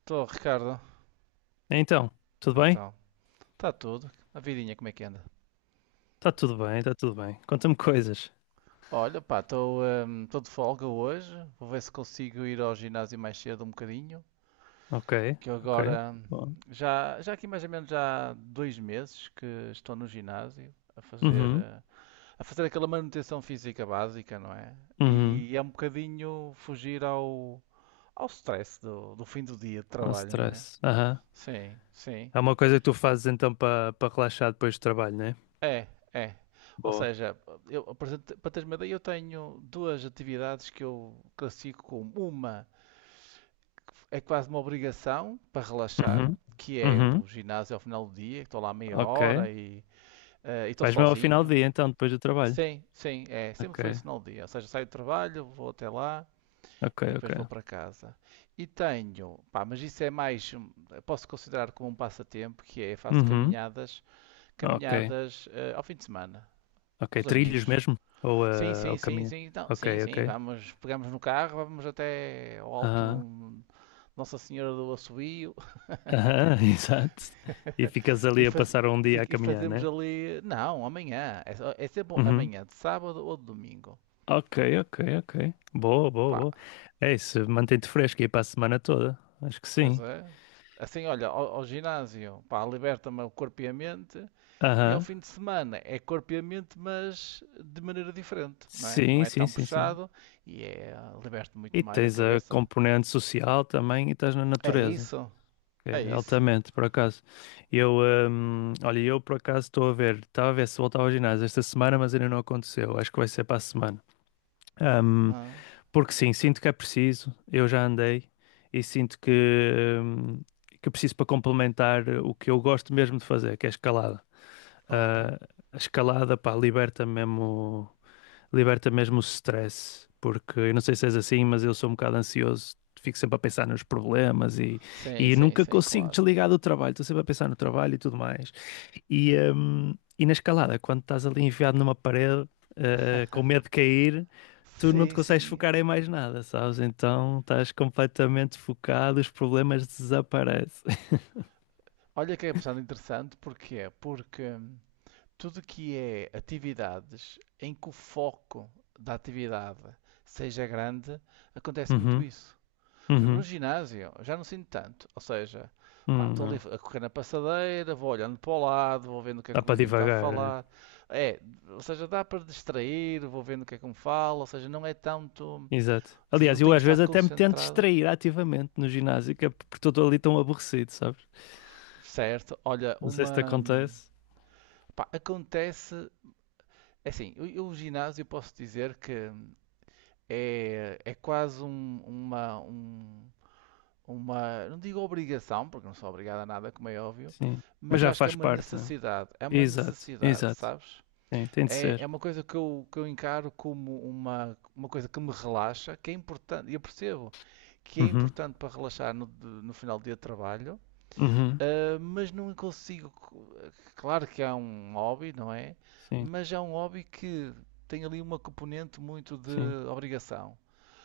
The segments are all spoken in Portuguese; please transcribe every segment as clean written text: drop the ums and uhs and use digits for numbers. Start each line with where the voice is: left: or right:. right: Estou, Ricardo.
left: Então, tudo bem?
right: Então, está tudo. A vidinha, como é que anda?
left: Tá tudo bem, tá tudo bem. Conta-me coisas.
right: Olha, pá, estou tô de folga hoje. Vou ver se consigo ir ao ginásio mais cedo um bocadinho.
left: Ok,
right: Que eu
left: ok.
right: agora,
left: Bom.
right: já aqui mais ou menos já há 2 meses que estou no ginásio a fazer,
left: Uhum,
right: eh, a fazer aquela manutenção física básica, não é?
left: uhum.
right: E é um bocadinho fugir ao stress do fim do dia de
left: Não
right: trabalho, não é?
left: stress. Aham.
right: Sim, sim.
left: É uma coisa que tu fazes então para relaxar depois do trabalho, né?
right: É, é. Ou
left: Boa.
right: seja, eu, por exemplo, para teres uma ideia, eu tenho duas atividades que eu classifico como uma é quase uma obrigação para relaxar,
left: Uhum,
right: que é
left: uhum.
right: o ginásio ao final do dia, que estou lá meia
left: Ok.
right: hora e estou
left: Vais mesmo ao final do
right: sozinho.
left: dia então, depois do trabalho.
right: Sim, sim, é. Sempre
left: Ok,
right: foi isso no dia. Ou seja, saio do trabalho, vou até lá
left: ok,
right: e depois vou
left: ok.
right: para casa. E tenho, pá, mas isso é mais, posso considerar como um passatempo, que é faço
left: Uhum,
right: caminhadas,
left: ok.
right: ao fim de semana, com
left: Ok,
right: os
left: trilhos
right: amigos.
left: mesmo? Ou,
right: Sim, sim,
left: ou
right: sim,
left: caminho?
right: sim. Então
left: Ok,
right: sim,
left: ok.
right: sim, vamos, pegamos no carro, vamos até ao alto
left: Aham,
right: do Nossa Senhora do Assobio
left: aham, exato. E ficas
right: e,
left: ali a
right: faz-
left: passar um dia a
right: e
left: caminhar,
right: fazemos
left: né?
right: ali. Não, amanhã. É, é sempre amanhã, de sábado ou de domingo.
left: Ok, ok, ok. Boa, boa,
right: Pá,
left: boa. É isso, mantém-te fresco aí para a semana toda. Acho que
right: pois
left: sim.
right: é. Assim, olha, ao ginásio, pá, liberta-me o corpo e a mente, e ao
left: Aham.
right: fim de semana é corpo e a mente, mas de maneira diferente, não é? Não
left: Sim,
right: é
left: sim,
right: tão
left: sim, sim.
right: puxado e é, liberta muito
left: E
right: mais a
left: tens a
right: cabeça.
left: componente social também e estás na
right: É
left: natureza.
right: isso,
left: Que
right: é
left: é
right: isso.
left: altamente, por acaso. Eu, olha, eu por acaso estou a ver, estava a ver se voltava ao ginásio esta semana, mas ainda não aconteceu. Acho que vai ser para a semana. Hum,
right: Ah,
left: Porque sim, sinto que é preciso. Eu já andei e sinto hum, que preciso para complementar o que eu gosto mesmo de fazer, que é escalada.
right: olha.
left: Ah, a escalada, pá, liberta mesmo o stress, porque eu não sei se és assim, mas eu sou um bocado ansioso, fico sempre a pensar nos problemas
right: Sim,
left: e
right: sim,
left: nunca
right: sim,
left: consigo
right: claro.
left: desligar do trabalho, estou sempre a pensar no trabalho e tudo mais. E na escalada, quando estás ali enfiado numa parede, ah, com medo de cair, tu não te
right: Sim,
left: consegues
right: sim.
left: focar em mais nada, sabes? Então estás completamente focado, os problemas desaparecem.
right: Olha que é bastante interessante, porquê? Porque tudo que é atividades em que o foco da atividade seja grande, acontece muito
left: Uhum,
right: isso. Por exemplo, no
left: uhum,
right: ginásio, eu já não sinto tanto. Ou seja, pá, estou ali
left: não.
right: a correr na passadeira, vou olhando para o lado, vou vendo o que é
left: Dá
right: que o
left: para
right: vizinho está a
left: divagar, né?
right: falar. É, ou seja, dá para distrair, vou vendo o que é que me fala, ou seja, não é tanto. Ou
left: Exato.
right: seja,
left: Aliás,
right: não
left: eu
right: tenho que
left: às
right: estar
left: vezes até me tento
right: concentrado.
left: distrair ativamente no ginásio, que é porque estou ali tão aborrecido, sabes?
right: Certo, olha,
left: Não sei se te
right: uma.
left: acontece.
right: Pá, acontece. É assim, o ginásio eu posso dizer que é quase uma. Não digo obrigação, porque não sou obrigado a nada, como é óbvio,
left: Sim. Mas
right: mas
left: já
right: acho que é
left: faz
right: uma
left: parte, não?
right: necessidade. É
left: É?
right: uma
left: Exato,
right: necessidade,
left: exato.
right: sabes?
left: Sim, tem de
right: É
left: ser.
right: uma coisa que eu encaro como uma coisa que me relaxa, que é importante, e eu percebo que é
left: Uhum.
right: importante para relaxar no final do dia de trabalho.
left: Uhum.
right: Ah, mas não consigo. Claro que há um hobby, não é?
left: Sim,
right: Mas é um hobby que tem ali uma componente muito de
left: sim,
right: obrigação.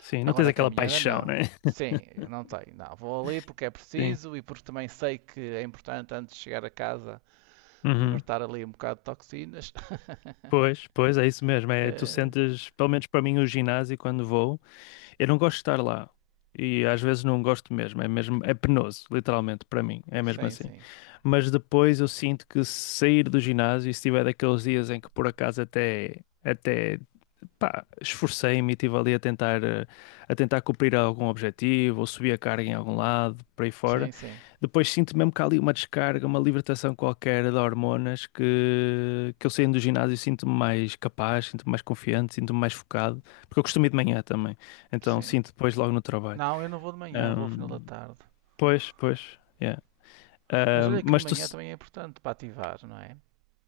left: sim. Não tens
right: Agora a
left: aquela
right: caminhada
left: paixão,
right: não.
left: né?
right: Sim, não tem. Não, vou ali porque é
left: Sim.
right: preciso e porque também sei que é importante antes de chegar a casa
left: Uhum.
right: libertar ali um bocado de toxinas.
left: Pois, pois, é isso mesmo. É, tu
right: Eh,
left: sentes, pelo menos para mim, o ginásio quando vou. Eu não gosto de estar lá. E às vezes não gosto mesmo, é penoso, literalmente, para mim, é mesmo
right: sim,
left: assim.
right: sim.
left: Mas depois eu sinto que se sair do ginásio, e se tiver daqueles dias em que por acaso até, até pá, esforcei-me e estive ali a tentar, a tentar cumprir algum objetivo, ou subir a carga em algum lado, por aí
right: Sim,
left: fora.
right: sim.
left: Depois sinto mesmo que há ali uma descarga, uma libertação qualquer de hormonas que eu saindo do ginásio e sinto-me mais capaz, sinto-me mais confiante, sinto-me mais focado, porque eu costumo ir de manhã também, então
right: Sim.
left: sinto depois logo no trabalho.
right: Não, eu não vou de manhã, vou ao final da
left: Ahm,
right: tarde.
left: Pois, pois, yeah.
right: Mas olha que de
left: Mas tu,
right: manhã também é importante para ativar, não é?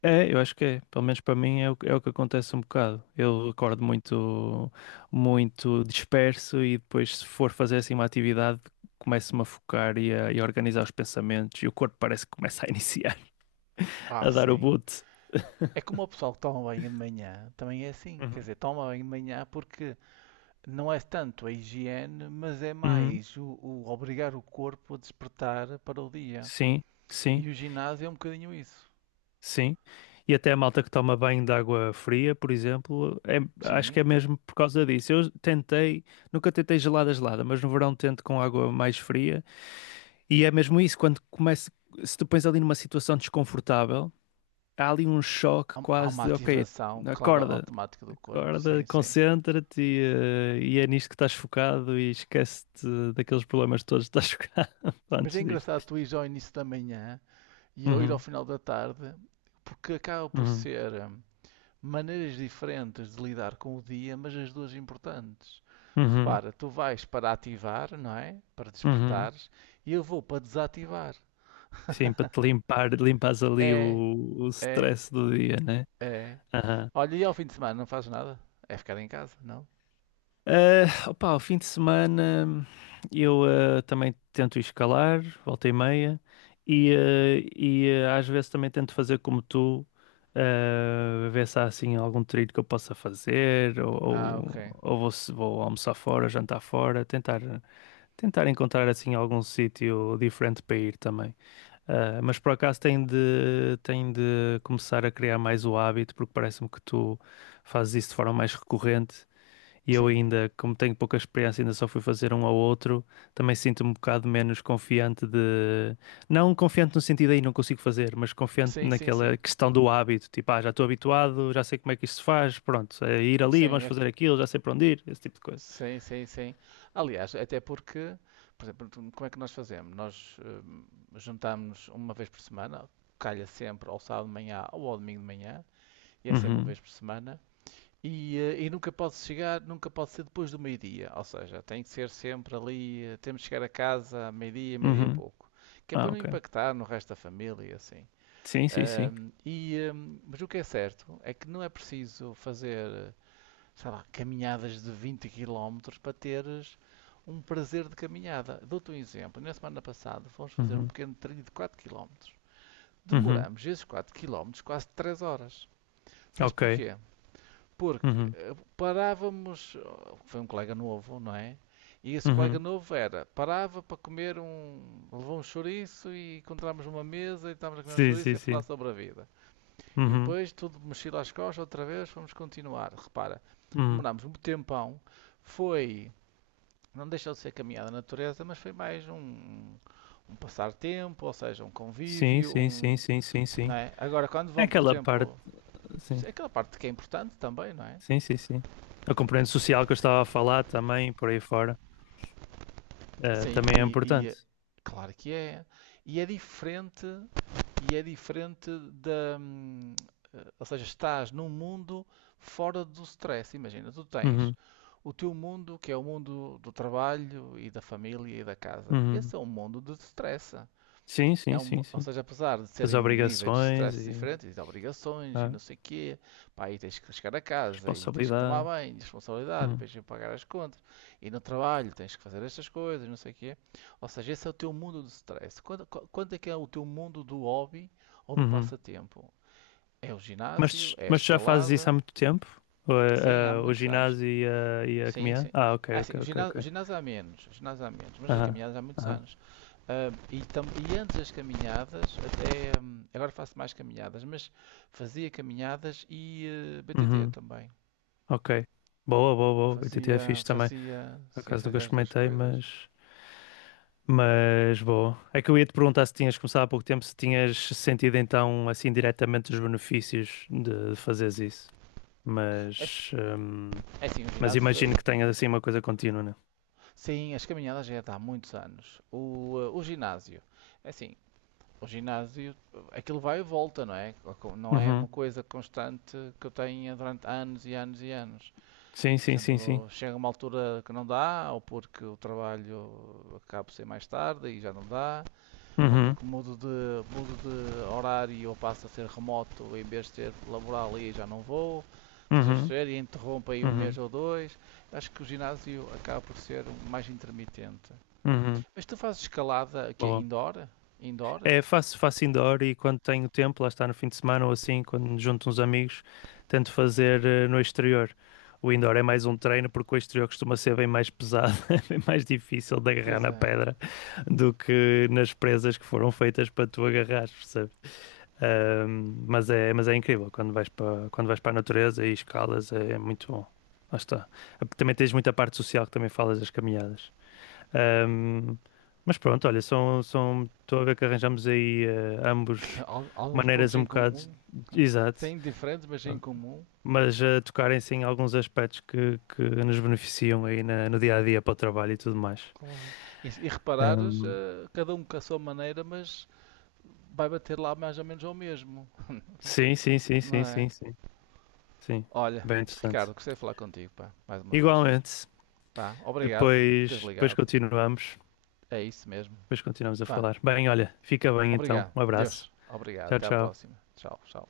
left: é, eu acho que é. Pelo menos para mim é é o que acontece um bocado. Eu acordo muito, muito disperso e depois, se for fazer assim uma atividade, começo-me a focar e a organizar os pensamentos e o corpo parece que começa a iniciar,
right: Ah,
left: a dar o
right: sim.
left: boot.
right: É como o pessoal que toma banho de manhã também é assim, quer
left: Uhum.
right: dizer, toma banho de manhã porque não é tanto a higiene, mas é
left: Uhum.
right: mais o obrigar o corpo a despertar para o dia.
left: Sim, sim,
right: E o ginásio é um bocadinho isso.
left: sim. E até a malta que toma banho de água fria, por exemplo, é- acho que é
right: Sim,
left: mesmo por causa disso. Eu tentei, nunca tentei gelada, gelada, mas no verão tento com água mais fria. E é mesmo isso, quando começa, se tu pões ali numa situação desconfortável, há ali um choque
right: há
left: quase
right: uma
left: de, ok,
right: ativação, claro,
left: acorda,
right: automática do corpo,
left: acorda,
right: sim, sim.
left: concentra-te e é nisto que estás focado e esquece-te daqueles problemas todos que estás focado
right: Mas é
left: antes
right: engraçado
left: disto.
right: tu ires ao início da manhã e eu ir ao
left: Uhum,
right: final da tarde, porque acaba por
left: uhum,
right: ser, maneiras diferentes de lidar com o dia, mas as duas importantes.
left: uhum,
right: Repara, tu vais para ativar, não é? Para
left: uhum.
right: despertares, e eu vou para desativar.
left: Sim, para te limpar, limpas ali
right: É,
left: o
right: é,
left: stress do dia, né?
right: é. Olha, e ao fim de semana não fazes nada? É ficar em casa, não?
left: Ah, opa, ao fim de semana eu também tento escalar, volta e meia, e, e, às vezes também tento fazer como tu, ver se há assim algum trilho que eu possa fazer,
right: Ah, ok.
left: ou vou, se- vou almoçar fora, jantar fora, tentar, tentar encontrar assim algum sítio diferente para ir também. Ah, mas por acaso tenho de começar a criar mais o hábito, porque parece-me que tu fazes isso de forma mais recorrente. E eu
right: Sim,
left: ainda, como tenho pouca experiência, ainda só fui fazer um ao outro, também sinto-me um bocado menos confiante de... Não confiante no sentido aí não consigo fazer, mas confiante
right: sim, sim,
left: naquela
right: sim.
left: questão do hábito. Tipo, ah, já estou habituado, já sei como é que isto se faz, pronto, é ir ali,
right: Sim,
left: vamos fazer aquilo, já sei para onde ir, esse tipo de coisa.
right: sim, sim, sim. Aliás, até porque, por exemplo, como é que nós fazemos? Nós juntamos uma vez por semana, calha sempre ao sábado de manhã ou ao domingo de manhã, e é sempre uma
left: Uhum,
right: vez por semana. E nunca pode chegar, nunca pode ser depois do meio-dia, ou seja, tem que ser sempre ali, temos que chegar a casa a meio-dia, meio-dia e
left: uhum.
right: pouco, que é para
left: Ah,
right: não
left: ok.
right: impactar no resto da família, e assim.
left: Sim, sim, sim.
right: E, mas o que é certo é que não é preciso fazer, sei lá, caminhadas de 20 quilómetros para teres um prazer de caminhada. Dou-te um exemplo, na semana passada fomos fazer um
left: Uhum,
right: pequeno trilho de 4 quilómetros.
left: uhum.
right: Demoramos esses 4 quilómetros quase 3 horas. Sabes
left: Ok.
right: porquê? Porque
left: Uhum,
right: parávamos, oh, foi um colega novo, não é? E esse colega
left: uhum.
right: novo era, parava para comer um, levou um chouriço e encontramos uma mesa e estávamos a comer um
left: Sim,
right: chouriço
left: sim,
right: e a
left: sim.
right: falar sobre a vida. E
left: Uhum,
right: depois tudo mexido às costas outra vez, fomos continuar. Repara,
left: uhum.
right: demorámos um tempão, foi, não deixou de ser caminhada na natureza, mas foi mais um passar tempo, ou seja, um
left: Sim,
right: convívio,
left: sim, sim,
right: um,
left: sim, sim,
right: não
left: sim.
right: é? Agora quando
left: É
right: vão, por
left: aquela parte,
right: exemplo,
left: sim.
right: é aquela parte que é importante também, não é?
left: Sim, sim, sim. A componente social que eu estava a falar também, por aí fora,
right: Sim,
left: também é
right: e
left: importante.
right: claro que é. E é diferente, e é diferente da, ou seja, estás num mundo fora do stress. Imagina, tu tens
left: Uhum,
right: o teu mundo, que é o mundo do trabalho e da família e da casa.
left: uhum.
right: Esse é um mundo de stress.
left: Sim,
right: É
left: sim,
right: um,
left: sim,
right: ou
left: sim.
right: seja, apesar de
left: As
right: serem níveis de
left: obrigações
right: stress
left: e
right: diferentes, de obrigações e
left: a
right: não sei o quê, pá, aí tens que chegar a casa, e tens que tomar
left: responsabilidade.
right: banho, responsabilidade,
left: Uhum,
right: depois tens que pagar as contas, e no trabalho tens que fazer estas coisas, não sei o quê. Ou seja, esse é o teu mundo do stress. Quanto é que é o teu mundo do hobby ou do
left: uhum.
right: passatempo? É o ginásio? É a
left: Mas já fazes isso há
right: escalada?
left: muito tempo? O,
right: Sim, há
left: o
right: muitos anos.
left: ginásio e a
right: Sim,
left: caminhada?
right: sim.
left: Ah, ok,
right: Ah, sim,
left: ok,
right: o
left: ok,
right: ginásio, o
left: ok.
right: ginásio há menos, o ginásio há menos, mas as
left: Aham,
right: caminhadas há muitos
left: aham.
right: anos. Ah, e antes das caminhadas, até agora faço mais caminhadas, mas fazia caminhadas e BTT
left: Uhum,
right: também.
left: ok. Boa, boa, boa. BTT é
right: Fazia,
left: fixe também.
right: fazia,
left: Por
right: sim,
left: acaso nunca
right: fazia as duas
left: experimentei,
right: coisas.
left: mas. Mas boa. É que eu ia te perguntar se tinhas começado há pouco tempo, se tinhas sentido então assim diretamente os benefícios de fazeres isso.
right: É,
left: Mas, hum,
right: é assim, o
left: mas
right: ginásio foi.
left: imagino que tenhas assim uma coisa contínua, né?
right: Sim, as caminhadas já é de há muitos anos. O ginásio, é assim, o ginásio, aquilo vai e volta, não é? Não é uma
left: Uhum.
right: coisa constante que eu tenha durante anos e anos e anos.
left: Sim,
right: Por
left: sim, sim, sim.
right: exemplo, chega uma altura que não dá, ou porque o trabalho acaba por ser mais tarde e já não dá, ou
left: Uhum.
right: porque mudo de horário ou passo a ser remoto em vez de ser laboral e já não vou. Estás a
left: Uhum.
right: perceber? E interrompe aí um mês
left: Uhum.
right: ou dois. Acho que o ginásio acaba por ser um mais intermitente.
left: Uhum.
right: Mas tu fazes escalada aqui
left: Boa.
right: indoor? Indoor?
left: É, faço, faço indoor e quando tenho tempo, lá está no fim de semana ou assim, quando me junto uns amigos, tento fazer no exterior. O indoor é mais um treino porque o exterior costuma ser bem mais pesado, é bem mais difícil de agarrar
right: Pois
left: na
right: é.
left: pedra do que nas presas que foram feitas para tu agarrares, percebes? Mas é incrível quando vais para a natureza e escalas, é, é muito bom. Lá está. Também tens muita parte social que também falas das caminhadas. Ahm, mas pronto, olha, são, são, estou a ver que arranjamos aí ambos
right: Alguns pontos
left: maneiras um
right: em
left: bocado,
right: comum.
left: exato,
right: Sem diferentes, mas em comum.
left: mas a tocarem-se em alguns aspectos que nos beneficiam aí na- no dia a dia para o trabalho e tudo mais.
right: Claro. E, se- e reparares,
left: Ahm,
right: cada um com a sua maneira, mas vai bater lá mais ou menos ao mesmo,
left: sim, sim, sim,
right: não
left: sim,
right: é?
left: sim, sim, sim,
right: Olha,
left: bem interessante.
right: Ricardo, gostei de falar contigo, pá, mais uma vez.
left: Igualmente,
right: Pá, obrigado por teres
left: depois,
right: ligado. É isso mesmo.
left: depois continuamos a
right: Pá,
left: falar. Bem, olha, fica bem então,
right: obrigado.
left: um abraço,
right: Deus, obrigado.
left: tchau,
right: Até à
left: tchau.
right: próxima. Tchau, tchau.